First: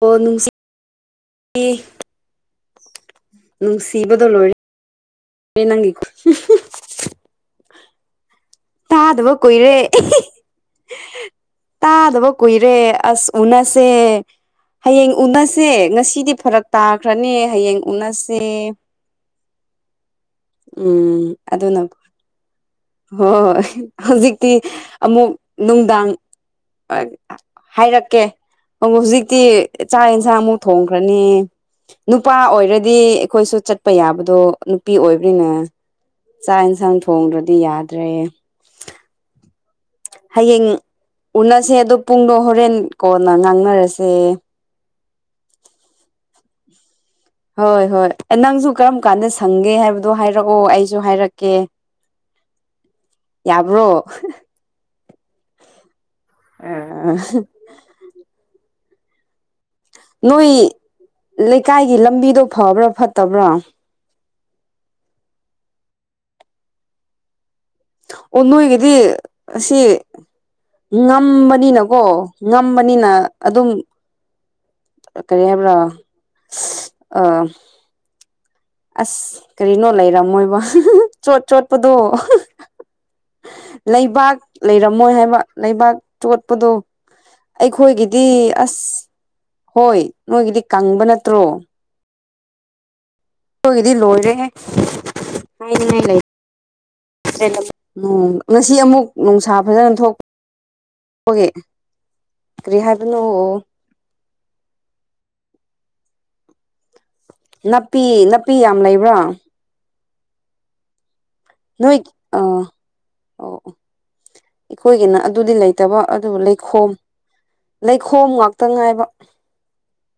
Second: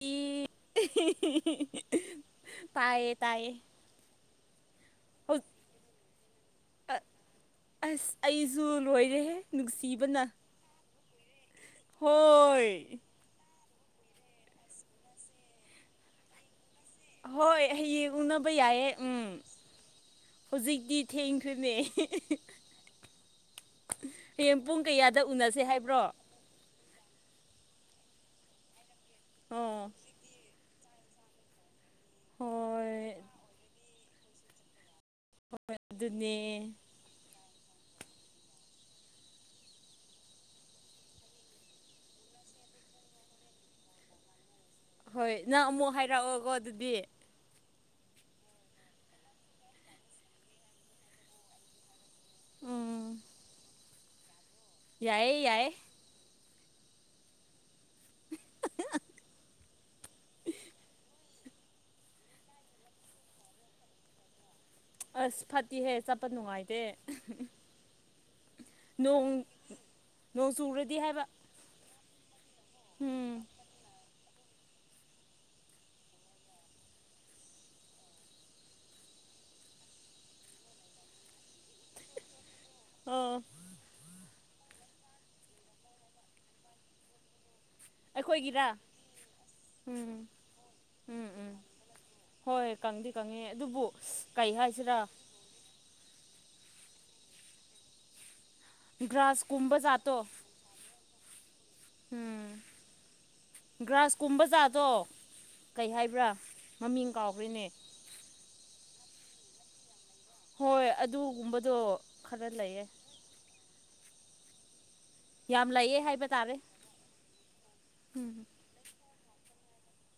ꯑꯣ ꯅꯨꯡꯁꯤ ꯄꯌꯦ ꯅꯪ ꯁꯤꯕꯗꯣ ꯂꯣꯏ ꯌꯦ ꯅꯒꯦ ꯈꯣꯟ ꯁꯨ ꯂꯣꯏꯔꯦꯍꯦ ꯅꯨꯡꯁꯤꯕꯅ ꯇꯥꯗꯕ ꯀꯨꯏꯔꯦ ꯍꯣꯏ ꯑꯁ ꯎꯅꯁ ꯁꯦ ꯍꯌꯦꯡ ꯎꯅꯁꯦ ꯉꯁꯤꯗꯤ ꯐꯔꯛ ꯇꯥꯈ꯭ꯔꯅꯤ ꯍꯣꯏ ꯍꯌꯦꯡ ꯎꯅꯕ ꯎꯅꯁꯦ ꯌꯥꯏꯑꯦ ꯎꯝ ꯍꯧꯖꯤꯛꯇꯤ ꯊꯦꯡꯈ꯭ꯔꯅꯦ ꯍꯣꯏ ꯍꯣꯏ ꯍꯧꯖꯤꯛꯇꯤ ꯀꯌꯥꯗ ꯑꯃꯨꯛ ꯎꯅꯁꯦ ꯅꯨꯡꯗꯥꯡ ꯍꯥꯏꯕ꯭ꯔꯣ ꯍꯥꯏꯔꯛꯀꯦ ꯑꯗꯨ ꯍꯧꯖꯤꯛꯇꯤ ꯑꯣ ꯆꯥꯛ ꯌꯦꯟꯁꯥꯡ ꯑꯃꯨꯛ ꯊꯣꯡꯈ꯭ꯔꯅꯤ ꯅꯨꯄꯥ ꯑꯣꯏꯔꯗꯤ ꯍꯣꯏ ꯑꯩꯈꯣꯏꯁꯨ ꯆꯠꯄ ꯌꯥꯕꯗꯣ ꯅꯨꯄꯤ ꯑꯣꯏꯕꯔꯤꯅꯦ ꯑꯗꯨꯅꯦ ꯆꯥꯛ ꯌꯦꯟꯁꯥꯡ ꯊꯣꯡꯗ꯭ꯔꯗꯤ ꯌꯥꯗ꯭ꯔꯦ ꯍꯌꯦꯌꯦꯡꯡ ꯎꯅꯁꯦ ꯑꯗꯣ ꯄꯨꯡꯗꯣ ꯍꯣꯔꯦꯟ ꯀꯣꯟꯅ ꯉꯥꯡꯅꯔꯁꯦ ꯍꯣꯏ ꯅꯪ ꯑꯃꯨꯛ ꯍꯥꯏꯔꯛꯑꯣꯒꯣ ꯑꯗꯨꯗꯤ ꯍꯣꯏ ꯍꯣꯏ ꯅꯪꯁꯨ ꯀꯔꯝ ꯀꯥꯟꯗ ꯁꯪꯒꯦ ꯍꯥꯏꯕꯗꯣ ꯍꯥꯏꯔꯛꯑꯣ ꯑꯩꯁꯨ ꯍꯥꯏꯔꯛꯀꯦ [inaudible] ꯌꯥꯕ꯭ꯔꯣ ꯌꯥꯏꯌꯦ ꯌꯥꯏꯦ ꯑ ꯅꯣꯏ ꯂꯩꯀꯥꯏꯒꯤ ꯂꯝꯕꯤꯗꯣ ꯐꯕ꯭ꯔꯥ ꯐꯠꯇꯕ꯭ꯔꯥ ꯑꯁ ꯐꯠꯇꯤꯍꯦ ꯆꯠꯄ ꯅꯨꯡꯉꯥꯏꯇꯦ ꯑꯣ ꯅꯣꯏꯒꯤꯗꯤ ꯅꯣꯡ ꯑꯁꯤ ꯅꯣꯡ ꯆꯨꯔꯗꯤ ꯍꯥꯏꯕ ꯉꯝꯕꯅꯤꯅꯀꯣ ꯉꯝꯕꯅꯤꯅ ꯎꯝ ꯑꯗꯨꯝ ꯀꯔꯤ ꯍꯥꯏꯕ꯭ꯔꯥ ꯑ ꯑꯁ ꯀꯔꯤꯅꯣ ꯂꯩꯔꯝꯃꯣꯏꯕ ꯆꯣꯠ ꯆꯣꯠꯄꯗꯣ ꯑꯣ ꯂꯩꯕꯥꯛ ꯂꯩꯔꯝꯃꯣꯏ ꯍꯥꯏꯕ ꯂꯩꯕꯥꯛ ꯆꯣꯠꯄꯗꯣ ꯑꯩꯈꯣꯏꯒꯤꯗꯤ ꯑꯩꯈꯣꯏꯒꯤꯔꯥ ꯑꯁ ꯍꯣꯏ ꯎꯝ ꯅꯣꯏꯒꯤꯗꯤ ꯀꯪꯕ ꯎꯝ ꯅꯠꯇ꯭ꯔꯣ ꯎꯝ ꯍꯣꯏ ꯀꯪꯗꯤ ꯀꯪꯉꯦ ꯑꯗꯨꯕꯨ ꯑꯩꯈꯣꯏꯒꯤꯗꯤ ꯂꯣꯏꯔꯦ ꯀꯩ ꯍꯥꯏꯁꯤꯔꯥ ꯍꯥꯏꯥꯏꯅꯤꯉꯥꯏ ꯂꯩ ꯉꯁꯤ ꯑꯃꯨꯛ ꯒ꯭ꯔꯥꯁ ꯅꯨꯡꯁꯥ ꯀꯨꯝꯕ ꯐꯖꯅ ꯊꯣꯛ ꯖꯥꯠꯇꯣ ꯑꯩꯈꯣꯏꯒꯤ ꯀꯔꯤ ꯍꯥꯏꯕꯅꯣ ꯀꯨꯝ ꯕꯖꯥꯗꯣ ꯀꯩ ꯍꯥꯏꯕ꯭ꯔꯥ ꯃꯃꯤꯡ ꯀꯥꯎꯈ꯭ꯔꯦꯅꯦ ꯅꯥꯄꯤ ꯅꯥꯄꯤ ꯌꯥꯝ ꯂꯩꯕ꯭ꯔꯥ ꯍꯣꯏ ꯑꯗꯨ ꯅꯣꯏ ꯑ ꯑꯣ ꯑꯩꯈꯣꯏꯒꯤꯅ ꯑꯗꯨꯗꯤ ꯌꯥꯝ ꯂꯩꯌꯦ ꯂꯩꯇꯕ ꯍꯥꯏꯕ ꯑꯗꯨꯕꯨ ꯇꯥꯔꯦ ꯂꯩꯈꯣꯝ ꯂꯩꯈꯣꯝ ꯉꯥꯛꯇ ꯉꯥꯏꯕ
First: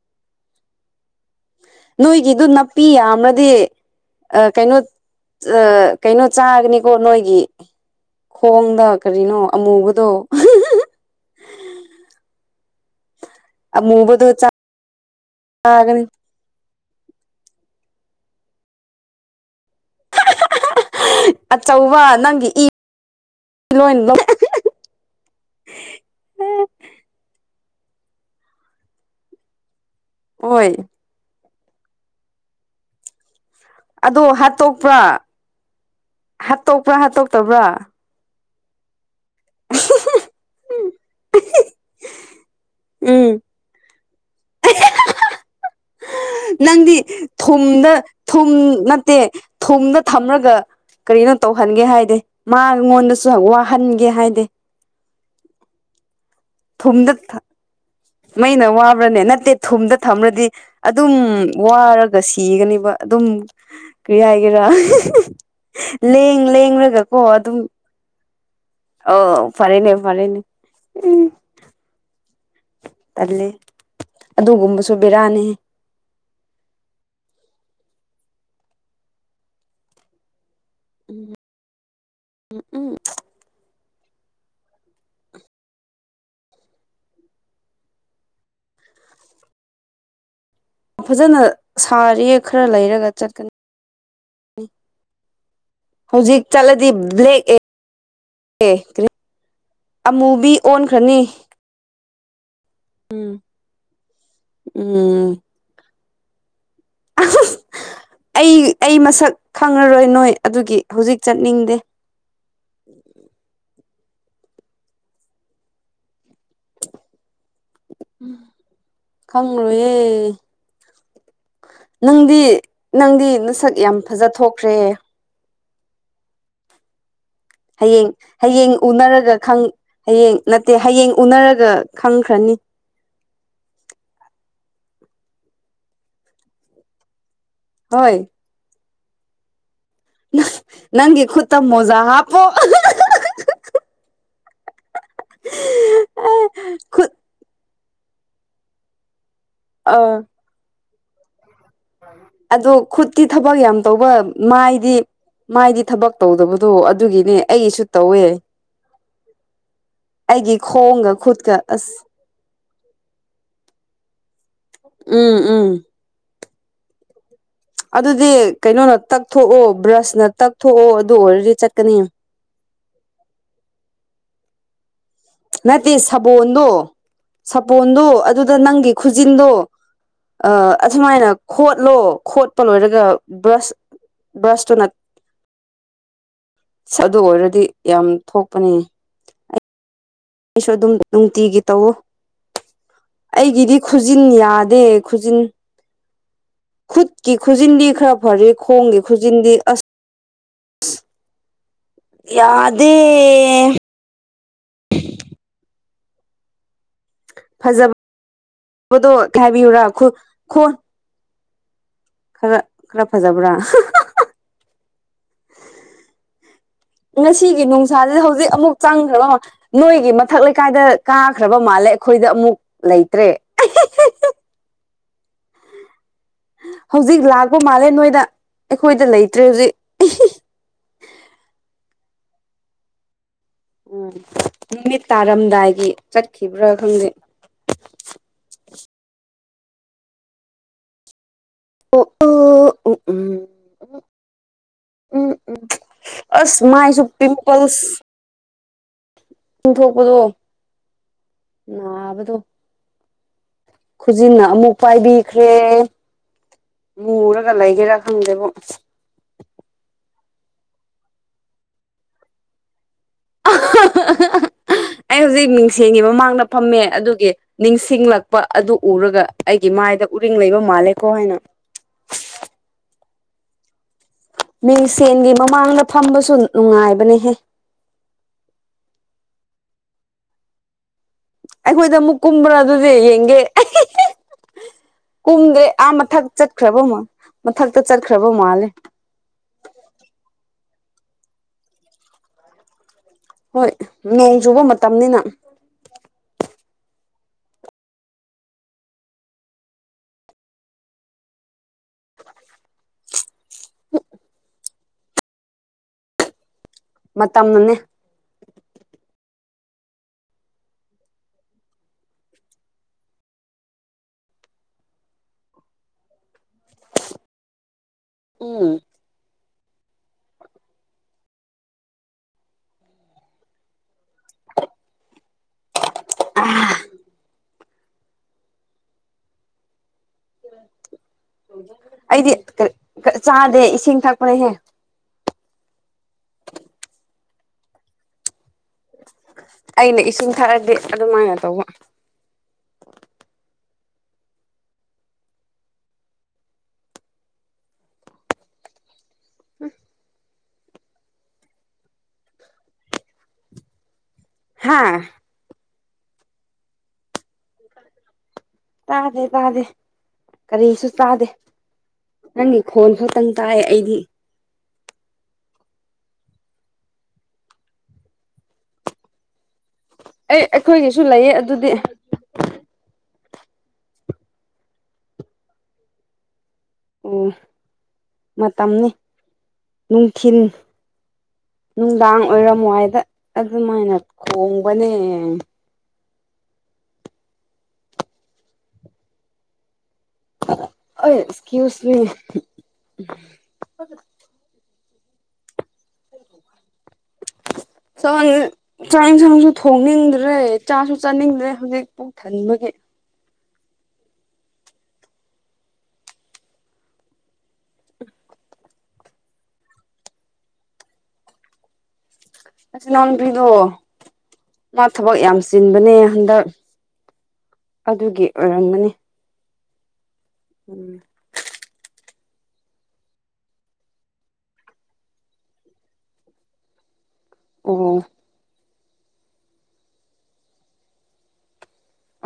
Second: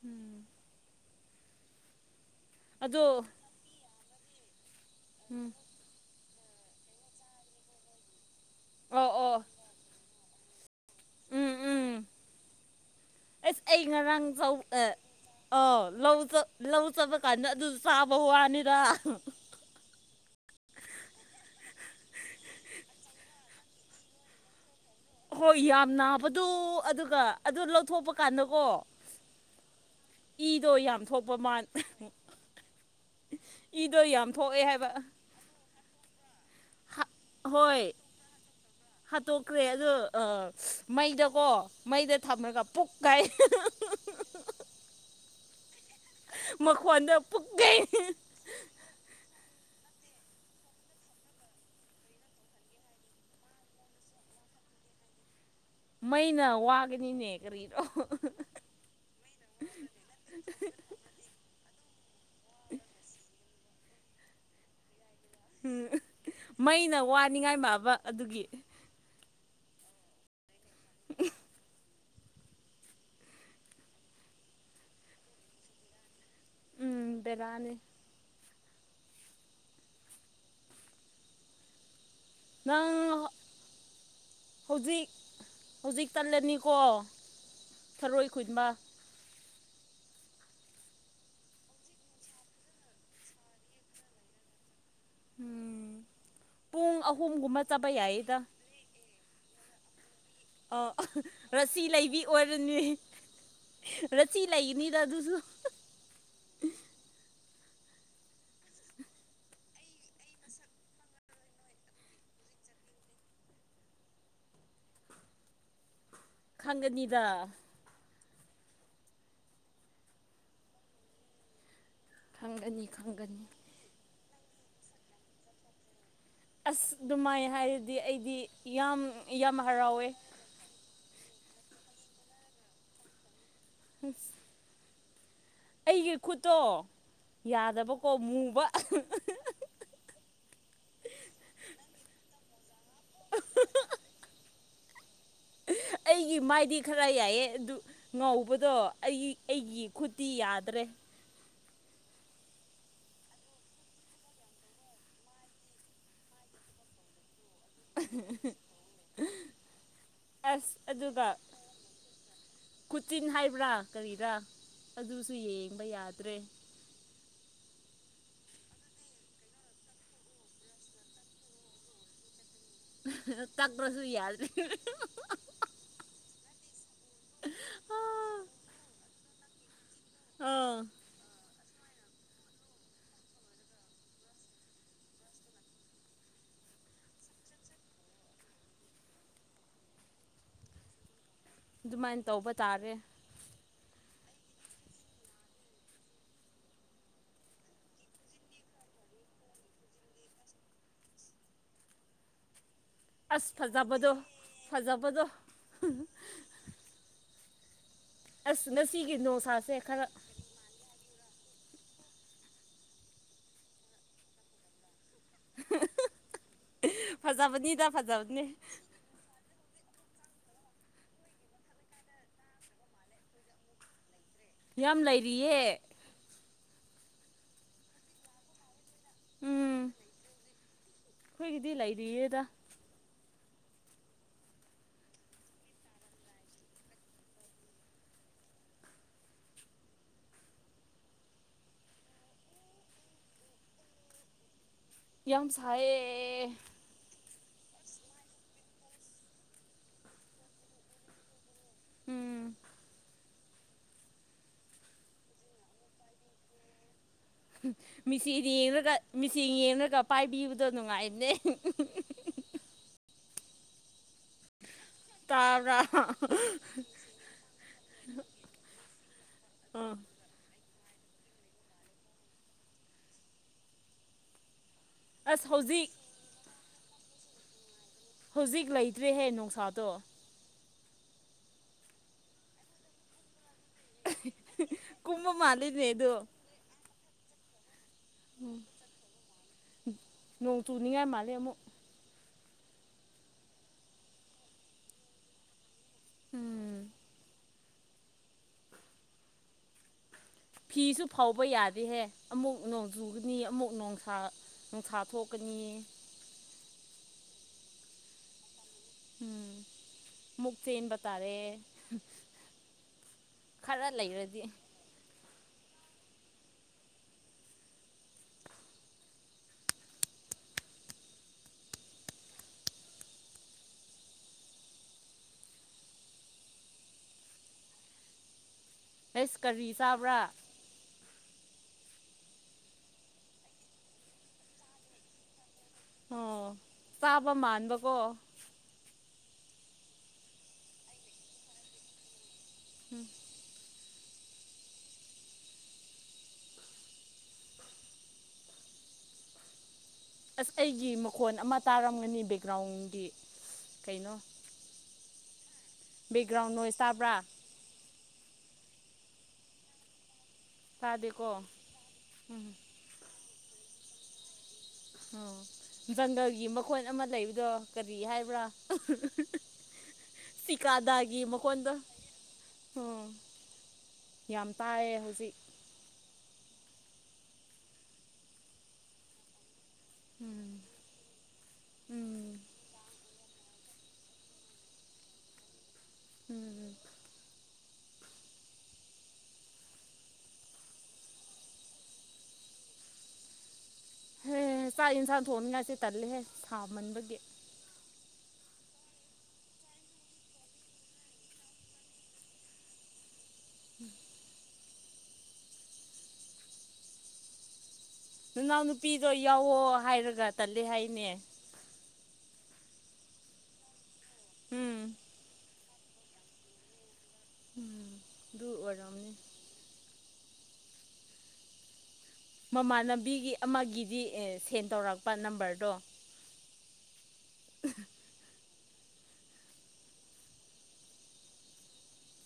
ꯎꯝ ꯅꯣꯏꯒꯤꯗꯨ ꯅꯥꯄꯤ ꯑꯗꯣ ꯌꯥꯝꯃꯗꯤ ꯀꯩꯅꯣ ꯎꯝ ꯑ ꯀꯩꯅꯣ ꯆꯥꯒꯅꯤꯀꯣ ꯅꯣꯏꯒꯤ ꯈꯣꯡꯗ ꯑꯣ ꯑꯣ ꯀꯔꯤꯅꯣ ꯑꯃꯨꯕꯗꯣ ꯎꯝ ꯎꯝ ꯑꯁ ꯑꯩ ꯉꯔꯥꯡ ꯑꯃꯨꯕꯗꯣ ꯑ ꯆꯥꯒꯅꯤ ꯂꯧ ꯂꯧ ꯆꯠꯄ ꯀꯥꯟꯗ ꯑꯗꯨ ꯆꯕꯧ ꯋꯥꯅꯤꯗ ꯑꯆꯧꯕ ꯅꯪꯒꯤ ꯏ ꯏꯂꯣ ꯏ ꯍꯣꯏ ꯌꯥꯝ ꯅꯥꯕꯗꯣ ꯑꯗꯨꯒ ꯑꯗꯨ ꯂꯧꯊꯣꯛꯄ ꯀꯥꯟꯗꯀꯣ ꯍꯣꯏ ꯏꯗꯣ ꯌꯥꯝ ꯊꯣꯛꯄ ꯃꯥꯜ ꯏꯗꯣ ꯑꯣꯗꯣ ꯌꯥꯝ ꯊꯣꯛꯑꯦ ꯍꯥꯏꯕ ꯍꯥꯠꯇꯣꯛꯄ꯭ꯔꯥ ꯍꯥꯠꯇꯣꯛꯄ꯭ꯔꯥ ꯍꯥ ꯍꯥꯠꯇꯣꯛꯇꯕ꯭ꯔꯥ ꯍꯣꯏ ꯍꯥꯠꯇꯣꯛꯈ꯭ꯔꯦ ꯑꯗꯣ ꯃꯩꯗꯀꯣ ꯃꯩꯗ ꯊꯝꯃꯒ ꯄꯣꯛꯀꯥꯏ ꯎꯝ ꯅꯪꯗꯤ ꯃꯈꯣꯟꯗ ꯄꯨꯛꯀꯩ ꯊꯨꯝꯗ ꯊꯨꯝ ꯅꯠꯇꯦ ꯊꯨꯝꯗ ꯊꯝꯔꯒ ꯀꯔꯤꯅꯣ ꯇꯧꯍꯟꯒꯦ ꯍꯥꯏꯗꯦ ꯃꯥꯉꯣꯟꯗꯁꯨ ꯋꯥꯍꯟꯒꯦ ꯍꯥꯏꯗꯦ [inaudible] ꯃꯩꯅ ꯊꯨꯝꯗ ꯋꯥꯒꯅꯤꯅꯦ ꯀꯔꯤꯗꯣ ꯃꯩꯅ ꯋꯥꯕ꯭ꯔꯅꯦ ꯅꯠꯇꯦ ꯊꯨꯝꯗ ꯊꯝ꯭ꯔꯗꯤ ꯑꯗꯨꯝ ꯋꯥꯔꯒ ꯁꯤꯒꯅꯤꯕ ꯑꯗꯨꯝ ꯎꯝ ꯀꯔꯤꯌꯥ ꯍꯥꯏꯒꯦꯔ ꯂꯦꯡ ꯃꯩꯅ ꯂꯦꯡꯡꯂꯒ ꯀꯣ ꯋꯥꯅꯤꯡꯉꯥꯏ ꯑꯗꯨꯝ ꯃꯥꯕ ꯑꯗꯨꯒꯤ ꯑꯥꯎ ꯐꯔꯦꯅꯦ ꯐꯔꯦꯅꯦ ꯎ ꯇꯂꯦ ꯑꯗꯨꯒꯨꯝꯕꯁꯨ ꯕꯦꯔꯥꯅꯤ ꯎꯝ ꯕꯦꯔꯥꯅꯤ ꯎꯝ ꯅꯪ ꯍꯧꯖꯤꯛ ꯍꯧꯖꯤꯛ ꯇꯜꯂꯅꯤꯀꯣ ꯊꯔꯣꯏ ꯈꯨꯟꯕ ꯐꯖꯅ ꯁꯥꯔꯤ ꯈꯔ ꯂꯩꯔꯒ ꯆꯠꯀꯅꯤ ꯎꯝ ꯍꯧꯖꯤꯛ ꯆꯠꯂꯗꯤ ꯄꯨꯡ ꯕ꯭ꯂꯦꯛ ꯑꯍꯨꯝꯒꯨꯝꯕ ꯆꯠꯄ ꯌꯥꯏꯌꯦꯗ ꯑꯦ ꯑꯃꯨꯕꯤ ꯑꯣꯟꯈ꯭ꯔꯅꯤ ꯎꯝ ꯔꯆꯤ ꯂꯩꯅ ꯇ ꯎꯝ ꯑꯗꯨꯁꯨ [inaudible] ꯑꯩ ꯑꯩ ꯃꯁꯛ ꯈꯪꯉꯔꯣꯏ ꯅꯣꯏ ꯑꯗꯨꯒꯤ ꯍꯧꯖꯤꯛ ꯆꯠꯅꯤꯡꯗꯦ ꯆꯠꯂꯤ ꯈꯪꯒꯅꯤꯗ ꯎꯝ ꯈꯪꯂꯣꯢꯌꯦ ꯅꯪꯗꯤ ꯈꯪꯒꯅꯤ ꯅꯪꯗꯤ ꯈꯪꯒꯅꯤ ꯅꯁꯛ ꯌꯥꯝ ꯐꯖ ꯊꯣꯛꯈ꯭ꯔꯦ ꯑꯁ ꯑꯗꯨꯃꯥꯏꯅ ꯍꯥꯏꯔꯗꯤ ꯍꯌꯦꯡ ꯑꯩꯗꯤ ꯍꯌꯦꯡ ꯌꯥꯝ ꯎꯅꯔꯒ ꯌꯥꯝ ꯈꯪ ꯍꯔꯥꯎꯋꯦ ꯍꯌꯦꯡ ꯅꯠꯇꯦ ꯍꯌꯦꯡ ꯎꯅꯔꯒ ꯈꯪꯈ꯭ꯔꯅꯤ ꯑ ꯑꯩꯒꯤ ꯈꯨꯠꯇꯣ ꯌꯥꯗꯕꯀꯣ ꯍꯣꯏ ꯃꯨꯕ ꯅꯪꯒꯤ ꯈꯨꯠꯇ ꯃꯣꯖ ꯍꯥꯄꯣ ꯑꯩꯒꯤ ꯃꯥꯏꯗꯤ ꯈꯔ ꯈꯨꯠ ꯌꯥꯏꯌꯦ ꯑꯗꯨ ꯉꯧꯕꯗꯣ ꯑꯩꯒꯤ ꯑꯩꯒꯤ ꯑ ꯈꯨꯠꯇꯤ ꯌꯥꯗ꯭ꯔꯦ ꯑꯗꯣ ꯈꯨꯠꯇꯤ ꯊꯕꯛ ꯌꯥꯝ ꯇꯧꯕ ꯃꯥꯏꯗꯤ ꯃꯥꯏꯗꯤ ꯊꯕꯛ ꯇꯧꯗꯕꯗꯣ ꯑꯗꯨꯒꯤꯅꯦ ꯑꯩꯒꯤꯁꯨ ꯇꯧꯋꯦ ꯑꯩꯒꯤꯦ ꯑꯁ ꯈꯣꯒ ꯑꯗꯨꯒ ꯈꯨꯗꯀ ꯑꯁ ꯈꯨꯆꯤꯟ ꯍꯥꯏꯕ꯭ꯔꯥ ꯀꯔꯤꯔꯥ ꯑꯗꯨꯁꯨ ꯎꯝ ꯌꯦꯡꯕ ꯎꯝ ꯌꯥꯗ꯭ꯔꯦ ꯑꯗꯨꯗꯤ ꯀꯩꯅꯣꯅ ꯇꯛꯊꯣꯛꯑꯣ ꯕ꯭ꯔꯁꯅ ꯇꯛꯊꯣꯛꯑꯣ ꯑꯗꯨ ꯑꯣꯏꯔꯗꯤ ꯆꯠꯀꯅꯤ ꯇꯒ꯭ꯔꯣꯁꯨꯨ ꯌꯥꯗ ꯅꯠꯇꯦ ꯁꯥꯕꯣꯟꯗꯣ ꯁꯥꯕꯣꯟꯗꯣ ꯑꯥ ꯑꯗꯨꯗ ꯅꯪꯒꯤ ꯈꯨꯖꯤꯟꯗꯣ ꯑ ꯑꯗꯨꯃꯥꯏꯅ ꯈ ꯠꯂꯣ ꯈꯣꯠꯄ ꯂꯣꯏꯔꯒ ꯕ꯭ꯔꯁ ꯕ꯭ꯔꯁꯇꯨꯅ ꯁꯁ ꯑꯗꯨ ꯑꯣꯏꯔꯗꯤ ꯌꯥꯝ ꯊꯣꯛꯄꯅꯤ ꯑꯩꯁꯨ ꯑꯗꯨꯝ ꯅꯨꯡꯇꯤꯒꯤ ꯇꯧꯋ ꯑꯗꯨꯃꯥꯏꯅ ꯇꯧꯕ ꯇꯥꯔꯦ ꯑꯩꯒꯤꯗꯤ ꯈꯨꯖꯤꯟ ꯌꯥꯗꯦ ꯈꯨꯖꯤꯟ ꯈꯨꯠꯀꯤ ꯈꯨꯖꯤꯟꯗꯤ ꯈꯔ ꯐꯔ ꯈꯣꯡꯒꯤ ꯈꯨꯖꯤꯟꯗꯤ ꯑꯁ ꯌꯥꯗꯦ ꯑꯁ ꯐꯖꯕꯗꯣ ꯐꯖꯕꯗꯣ ꯑꯁ ꯐꯖꯕꯕꯗꯣ ꯉꯁꯤꯒꯤ ꯀ ꯅꯨꯡꯁꯥꯁꯦ ꯍꯥꯏꯕꯤꯌꯨꯔꯥ ꯈꯔ ꯈꯣ ꯈꯔ ꯈꯔ ꯐꯖꯕ꯭ꯔꯥ ꯉꯁꯤꯒꯤ ꯐꯖꯕꯅꯤꯗ ꯅꯨꯡꯁꯥꯁꯤꯗ ꯐꯖꯕꯅꯤ ꯍꯧꯖꯤꯛ ꯑꯃꯨꯛ ꯆꯪꯈ꯭ꯔꯕ ꯑꯃ ꯅꯣꯏꯒꯤ ꯃꯊꯛ ꯂꯩꯀꯥꯏꯗ ꯀꯥꯈ꯭ꯔꯕ ꯃꯥꯜꯂꯦ ꯑꯩꯈꯣꯏꯗ ꯑꯃꯨꯛ ꯂꯩꯇ꯭ꯔꯦ ꯌꯥꯝ ꯂꯩꯔꯤꯌꯦ ꯍꯧꯖꯤꯛ ꯂꯥꯛꯄ ꯃꯥꯜꯂꯦ ꯅꯣꯏꯗ ꯑꯩꯈꯣꯏꯗ ꯂꯩꯇ꯭ꯔꯦ ꯎꯝ ꯍꯧꯖꯤꯛ ꯌꯦꯗ ꯎꯝ ꯅꯨꯃꯤꯠ ꯇꯥꯔꯝꯗꯥꯏꯒꯤ ꯆꯠꯈꯤꯕ꯭ꯔꯥ ꯈꯪꯗꯦ [inaudible] ꯎ ꯎ ꯎ ꯎꯝ ꯎ ꯌꯥꯝ ꯁꯥꯏꯌꯦ ꯃꯥꯏꯁꯨ ꯄꯤꯝꯄꯜꯁ ꯆꯨꯡꯊꯣꯛꯄꯗꯣ ꯂꯅꯥꯕꯗꯣ ꯎꯝ ꯈꯨꯖꯤꯟꯅ ꯑꯃꯨꯛ ꯄꯥꯏꯕꯤꯈ꯭ꯔꯦ ꯃꯨꯔꯒ ꯂꯩꯒꯦꯔꯥ ꯃꯁꯤ ꯈꯪꯗꯦꯕꯣ ꯌꯦꯡꯅ ꯀꯁꯤ ꯌꯦꯡꯅ ꯀꯞ ꯄꯥꯏꯕꯤꯕꯗ ꯅꯨꯡꯉꯥꯏꯅꯦ ꯑ [inaudible] ꯑꯩ ꯍꯧꯖꯤꯛ ꯇꯥꯕ꯭ꯔꯥ ꯅꯤꯡꯁꯦꯝꯒꯤ ꯃꯃꯥꯡꯗ ꯐꯝꯃꯦ ꯑꯗꯨꯒꯤ ꯅꯤꯡꯁꯤꯡꯂꯛꯄ ꯑꯗꯨ ꯎꯔꯒ ꯑꯩꯒꯤ ꯃꯥꯏ ꯑꯥ ꯗ ꯎꯔꯤꯡ ꯂꯩꯕ ꯃꯥꯜꯂꯦꯀꯣ ꯍꯥꯏꯅ ꯃꯤꯡꯁꯦꯟꯒꯤ ꯑꯁ ꯃꯃꯥꯡꯗ ꯍꯧꯖꯤꯛ ꯐꯝꯕꯁꯨ ꯅꯨꯡꯉꯥꯏꯕꯅꯤꯍꯦ ꯍꯧꯖꯤꯛ ꯂꯩꯇ꯭ꯔꯦꯍꯦ ꯅꯨꯡꯁꯥꯗꯣ ꯑꯩꯈꯣꯏꯗ ꯑꯃꯨꯛ ꯀꯨꯝꯕ꯭ꯔꯥ ꯑꯗꯨꯗꯤ ꯌꯦꯡꯒꯦ ꯀꯨꯝꯕ ꯀꯨꯝꯗ ꯃꯥꯜꯂꯤꯅꯦ ꯑꯥ ꯑꯗꯣ ꯃꯊꯛ ꯆꯠꯈ꯭ꯔꯕ ꯑꯃꯛ ꯃꯊꯛ ꯛꯇ ꯆꯠꯈ꯭ꯔꯕꯣ ꯃꯥꯂꯦ ꯇꯨꯅꯤꯡꯉꯥꯏ ꯃꯥꯂꯦ ꯑꯃꯨꯛ ꯍꯣꯏ ꯅꯣꯡ ꯆꯨꯕ ꯃꯇꯝꯅꯤꯅ ꯎꯝ ꯐꯤꯁꯨ ꯐꯥꯎꯕ ꯌꯥꯗꯦꯍꯦ ꯑꯃꯨꯛ ꯅꯣꯡꯖꯨꯒꯅꯤ ꯑꯃꯨꯛ ꯅꯣꯡꯁꯥ ꯅꯨꯡꯁꯥ ꯊꯣꯛꯀꯅꯤꯌꯦ ꯃꯝꯅꯅꯦ ꯎꯝ ꯃꯨꯛꯇ ꯆꯅꯕꯇꯥꯔꯦ ꯈꯔ ꯂꯩꯔꯗꯤ ꯎꯝ [unintelligible] ꯍꯁ ꯀꯔꯤ ꯆꯥꯕ꯭ꯔꯥ ꯑꯩꯗꯤ ꯆꯥꯗꯦ ꯏꯁꯤꯡ ꯊꯛꯄꯅꯦꯍꯦ ꯇꯥꯕ ꯃꯥꯟꯕꯀꯣ ꯑꯩꯅ ꯏꯁꯤꯡ ꯊꯛꯔꯗꯤ ꯑꯗꯨꯃꯥꯏꯅ ꯇꯧꯕ ꯎꯝ ꯑꯁ ꯑꯩꯒꯤ ꯃꯈꯣꯟ ꯑꯃ ꯇꯥꯔꯝꯒꯅꯤ ꯕꯦꯛꯒ꯭ꯔꯥꯎꯟꯒꯤ ꯀꯩꯅꯣ ꯍꯥꯥ ꯕꯦꯛꯒ꯭ꯔꯥꯎꯟ ꯅꯣꯏꯁ ꯇꯥꯕ꯭ꯔꯥ ꯇꯥꯗꯦ ꯇꯥꯗꯦ ꯀꯔꯤꯁꯨ ꯇꯥꯗꯦ ꯇꯥꯗꯦꯀꯣ ꯎꯝ ꯅꯪꯒꯤ ꯈꯣꯟ ꯈꯤꯇꯪ ꯇꯥꯏ ꯑꯩꯗꯤ ꯑꯣ ꯖꯪꯒꯜꯒꯤ ꯃꯈꯣꯟ ꯑꯃ ꯂꯩꯕꯗꯣ ꯀꯔꯤ ꯍꯥꯏꯕ꯭ꯔꯥ ꯑꯩ ꯑꯩꯈꯣꯏꯒꯤꯁꯨ ꯁꯤꯀꯥꯗꯥꯒꯤ ꯂꯩꯌꯦ ꯑꯗꯨꯗꯤ ꯃꯈꯣꯟꯗ ꯎ ꯌꯥꯝ ꯇꯥꯏꯌꯦ ꯍꯧꯖꯤꯛ ꯑꯣ ꯃꯇꯝꯅꯤꯅꯤ ꯅꯨꯡꯊꯤꯤꯟ ꯎꯝ ꯅꯨꯡꯗꯥꯡ ꯎꯝ ꯑꯣꯏꯔꯝꯃ ꯍꯥꯏꯗ ꯑꯗꯨꯃꯥꯏꯅ ꯈꯣꯡꯕꯅꯦ ꯎꯝ ꯎꯝ ꯁꯀꯤꯁ ꯃꯤ ꯍ ꯆꯥꯛ ꯌꯦꯟꯁꯥꯡ ꯊꯣꯡꯅꯤꯡꯉꯥꯏꯁꯦ ꯇꯜꯂꯦꯍꯦ ꯊꯥꯃꯟꯕꯒꯤ ꯆꯥꯛ ꯌꯦꯟꯁꯥꯡꯁꯨ ꯊꯣꯡꯅꯤꯡꯗ꯭ꯔꯦ ꯆꯥꯁꯨ ꯆꯥꯅꯤꯡꯗ꯭ꯔꯦ ꯍꯧꯖꯤꯛ ꯄꯨ ꯊꯟꯕꯒꯤ ꯎꯝ ꯅꯅꯥꯎ ꯅꯨꯄꯤꯗꯣ ꯌꯥꯎꯑꯣ ꯍꯥꯏꯔꯒ ꯇꯂ ꯍꯥꯏꯅꯦ ꯑꯁꯤꯆꯤꯟꯅꯥꯎꯄꯤꯗꯣ ꯎꯝ ꯃꯥ ꯊꯕꯛ ꯌꯥꯝ ꯆꯤꯟꯕꯅꯦ ꯍꯟꯗꯛ ꯑꯗꯨꯒꯤ ꯑꯗꯨ ꯑꯣꯏꯔꯝꯒꯅꯤ ꯑꯣꯏꯔꯝꯅꯤ ꯎꯝ ꯃꯃꯥꯟꯅꯕꯤꯒꯤ ꯑꯃꯒꯤꯗꯤ ꯁꯦꯟ ꯇꯧꯔꯛꯄ ꯅꯝꯕꯔꯗꯣ ꯑꯣ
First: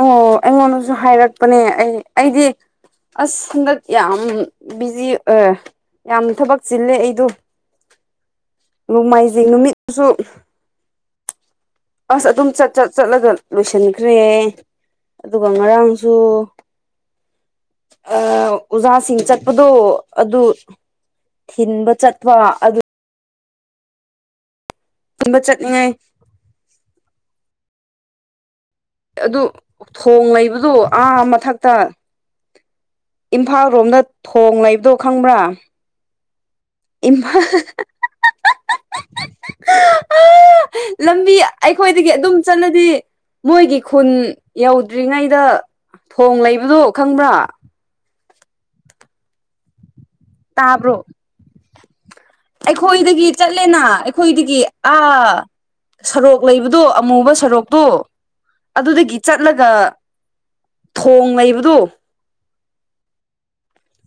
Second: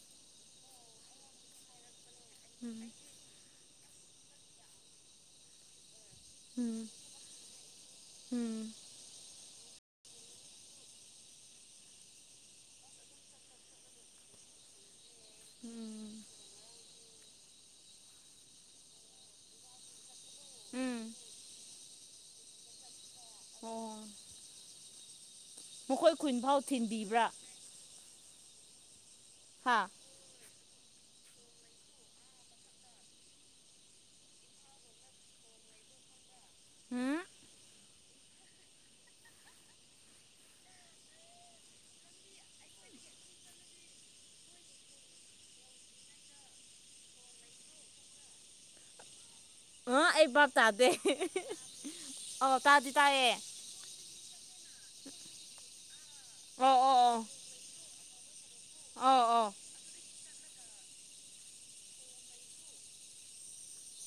ꯑꯣ ꯑꯩꯉꯣꯟꯗꯁꯨ ꯍꯥꯏꯔꯛꯄꯅꯦ ꯑꯩ ꯑꯩꯗꯤ ꯎꯝ ꯑꯁ ꯍꯟꯗꯛ ꯌꯥꯝ ꯕꯤꯖꯤ ꯌꯥꯝ ꯊꯕꯛ ꯎꯝ ꯆꯤꯜꯂꯦ ꯑꯩꯗꯣ ꯎꯝ ꯅꯣꯡꯃꯥꯏꯖꯤꯡ ꯅꯨꯃꯤꯠ ꯑꯗꯨ ꯑꯁ ꯑꯗꯨꯝ ꯆꯠ ꯆꯠ ꯆꯠꯂꯒ ꯂꯣꯏꯁꯤꯟꯈ꯭ꯔꯦ ꯑꯗꯨꯒ ꯉꯔꯥꯡꯁꯨ ꯎꯝ ꯑ ꯑꯣꯖꯥꯁꯤꯡ ꯆꯠꯄꯗꯨꯣ ꯑꯗꯨ ꯎꯝ ꯊꯤꯟꯕ ꯆꯠꯄ ꯑꯗꯨ ꯑꯣ ꯊꯤꯟꯕ ꯆꯠꯅꯤꯡꯉꯥꯏ ꯃꯈꯣꯏ ꯈꯨꯟꯐꯥꯎ ꯊꯤꯟꯕꯤꯕ꯭ꯔꯥ ꯑꯗꯨ ꯍꯥ ꯊꯣꯡ ꯂꯩꯕꯗꯨꯣ ꯑꯥ ꯃꯊꯛꯇ ꯏꯝꯐꯥꯜ ꯔꯣꯝꯗ ꯊꯣꯡ ꯂꯩꯕꯗꯣ ꯈꯪꯕ꯭ꯔꯥ ꯎꯝ ꯏꯃ [unintelligible] [inaudible] ꯂꯝꯕꯤ ꯑꯩꯈꯣꯏꯗꯒꯤ ꯑꯗꯨꯝ ꯆꯠꯂꯗꯤ ꯃꯣꯏꯒꯤ ꯈꯨꯟ ꯌꯧꯗ꯭ꯔꯤꯉꯩꯗ ꯊꯣꯡ ꯂꯩꯕꯗꯣ ꯈꯪꯕ꯭ꯔꯥ ꯑ ꯑꯩꯕꯞ ꯇꯥꯗ ꯇꯥꯕ꯭ꯔꯣ ꯑꯩꯈꯣꯏꯗꯒꯤ ꯆꯠꯂꯦꯅ ꯑꯩꯈꯣꯏꯗꯒꯤ ꯑꯥ ꯁꯣꯔꯣꯛ ꯑꯣ ꯂꯩꯕꯗꯣ ꯑꯣ ꯑꯣ ꯑꯃꯨꯕ ꯁꯣꯔꯣꯛꯇꯣ ꯑꯗꯨꯗꯒꯤ ꯑꯧ ꯑꯧ ꯆꯠꯂꯒ ꯊꯣꯡ ꯂꯩꯕꯗꯨ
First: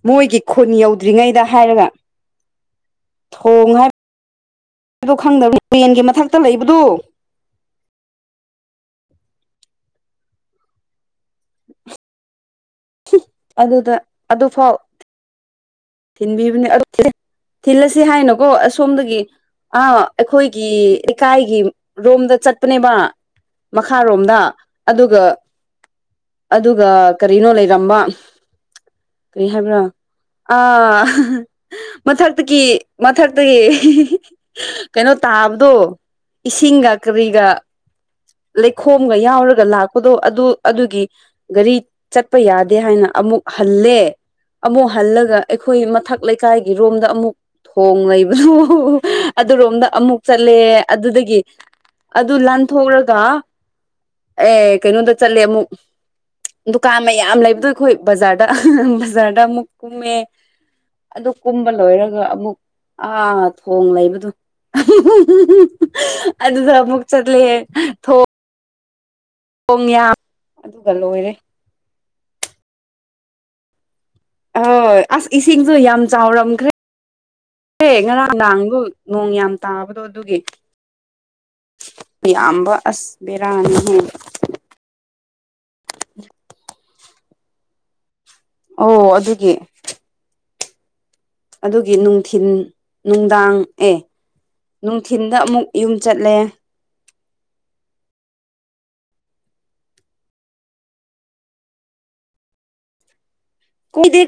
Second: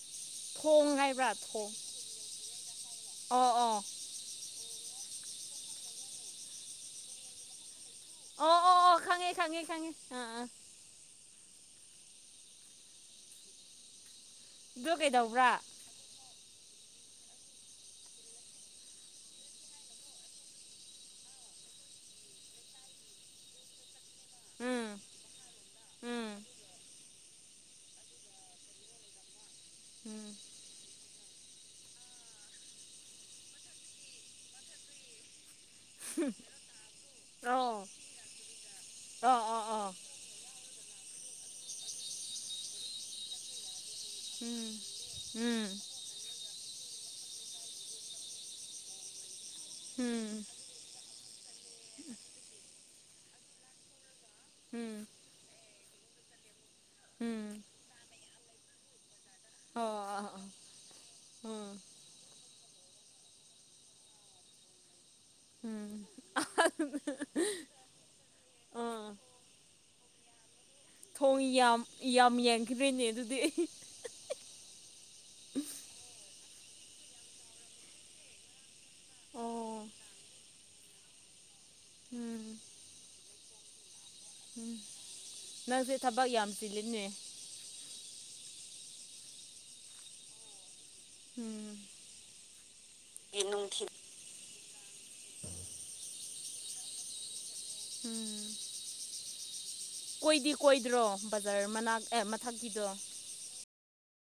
ꯃꯣꯏꯒꯤ ꯈꯨꯟ ꯊꯣꯡ ꯌꯧꯗ ꯍꯥꯏꯕ꯭ꯔꯥ ꯗ꯭ꯔꯤꯉꯩꯗ ꯊꯣꯡ ꯍꯥꯏꯔꯒ ꯑꯣ ꯊꯣꯡ ꯑꯣ ꯍꯥꯏꯕ ꯑꯩꯣ ꯈꯪꯗꯕꯅꯤ ꯇ꯭ꯔꯦꯟꯒꯤ ꯃꯊꯛꯇ ꯂꯩꯕꯗꯨ ꯑꯣ ꯑꯣ ꯑꯣ ꯈꯪꯉꯦ ꯈꯪꯉꯦ ꯈꯪꯉꯦ ꯑ ꯑꯗꯨꯗ ꯑꯣ ꯀꯩꯗꯧꯕ꯭ꯔꯥ ꯕ ꯊꯤꯜꯂꯁꯤ ꯍꯥꯏꯅꯣꯀꯣ ꯑꯁꯣꯝꯗꯒꯤ ꯑ ꯑꯩꯈꯣꯏꯒꯤ ꯂꯩꯀꯥꯏꯒꯤ ꯔꯣꯝꯗ ꯆꯠꯄꯅꯦꯕ ꯃꯈꯥ ꯊꯥꯔꯣꯝꯗ ꯎꯝ ꯑꯗꯨꯒ ꯎꯝ ꯑꯗꯨꯒ ꯀꯔꯤꯅꯣ ꯂꯩꯔꯝꯕ ꯀꯔꯤ ꯍꯥꯏꯕ꯭ꯔꯥ ꯎꯝ ꯃꯊꯛꯇꯒꯤ ꯃꯊꯛꯇꯒꯤ ꯀꯩꯅꯣ ꯇꯥꯕ ꯑꯗꯣ ꯏꯁꯤꯡꯒ ꯀꯔꯤꯒ ꯑꯣ ꯂꯩꯈꯣꯝꯒ ꯑꯣ ꯑꯣ ꯌꯥꯎꯔꯒ ꯑꯣ ꯂꯥꯛꯄꯗꯣ ꯑꯗꯨ ꯑꯗꯨꯒꯤ ꯒꯥꯔꯤ ꯆꯠꯄ ꯌꯥꯗꯦ ꯍꯥꯏꯅ ꯑꯃꯨꯛ ꯍꯜꯂꯦ ꯎꯝ ꯑꯃꯨꯛ ꯍꯜꯂꯒ ꯎꯝ ꯑꯩꯈꯣꯏ ꯃꯊꯛ ꯂꯩꯀꯥꯏꯒꯤ ꯏꯔꯣꯝꯗ ꯑꯃꯨꯛ ꯊꯣꯡ ꯂꯩꯕꯗꯨ ꯑꯗꯨꯔꯣꯝꯗ ꯑꯃꯨꯛ ꯎꯝ ꯆꯠꯂꯦ ꯑꯗꯨꯗꯒꯤ ꯑꯗꯨ ꯂꯥꯟꯊꯣꯛꯂꯒ ꯑꯦ ꯎꯝ ꯀꯩꯅꯣꯝꯗ ꯆꯠꯂꯦ ꯑꯃꯨꯛ ꯗꯨꯀꯥꯟ ꯃꯌꯥꯝ ꯎꯝ ꯂꯩꯕꯗꯣ ꯑꯩꯈꯣꯏ ꯕꯖꯥꯔꯗꯕ ꯑꯃꯨꯛ ꯑꯣ ꯀꯨꯝꯃꯦ ꯑꯣ ꯑꯣ ꯑꯗꯨ ꯀꯨꯝꯕ ꯂꯣꯏꯔꯒ ꯑꯃꯨꯛ ꯑꯥ ꯊꯣꯡ ꯂꯩꯕꯗꯣ ꯎꯝ ꯎꯝ ꯑꯗꯨꯁꯨ ꯃꯨꯛ ꯆꯠꯂꯤꯦ ꯑꯥ ꯄꯉꯌꯥ ꯊꯣꯡ ꯌꯥꯝ ꯌꯥꯝ ꯌꯦꯡꯈꯤ꯭ꯔꯣꯏꯅꯦ ꯑꯗꯨꯗꯤ ꯑꯩ ꯍꯣꯏ ꯑꯁ ꯏꯁꯤꯡꯁꯨ ꯌꯥꯝ ꯆꯥꯎꯔꯝꯈ꯭ꯔꯦꯦ ꯉꯔꯥꯡ ꯅꯍꯥꯡꯕꯨ ꯅꯣꯡ ꯌꯥꯝ ꯑꯣ ꯇꯥꯕꯗꯣ ꯑꯗꯨꯒꯤ ꯎꯝ ꯌꯥꯝꯕ ꯑꯁ ꯕꯔꯅꯤ ꯍ ꯎꯝ ꯅꯪꯁꯦ ꯊꯕꯛ ꯌꯥꯝ ꯆꯤꯜꯂꯤꯅꯦ ꯑꯣ ꯑꯗꯨꯒꯤ ꯎꯝ ꯑꯗꯨꯒꯤ ꯅꯨꯡꯊꯤꯤꯟ ꯅꯨꯡꯗꯥꯡ ꯑꯦ ꯅꯨꯡꯊꯤꯟꯗ ꯑꯃꯨꯛ ꯌꯨꯝ ꯆꯠꯂꯦ ꯎꯝ ꯀꯣꯏꯗꯤ ꯀꯣꯏꯗ꯭ꯔꯣ ꯕꯖꯥꯔ ꯃꯅꯥꯛ ꯃꯊꯛꯀꯤꯗꯣ ꯀꯨꯏꯗꯦ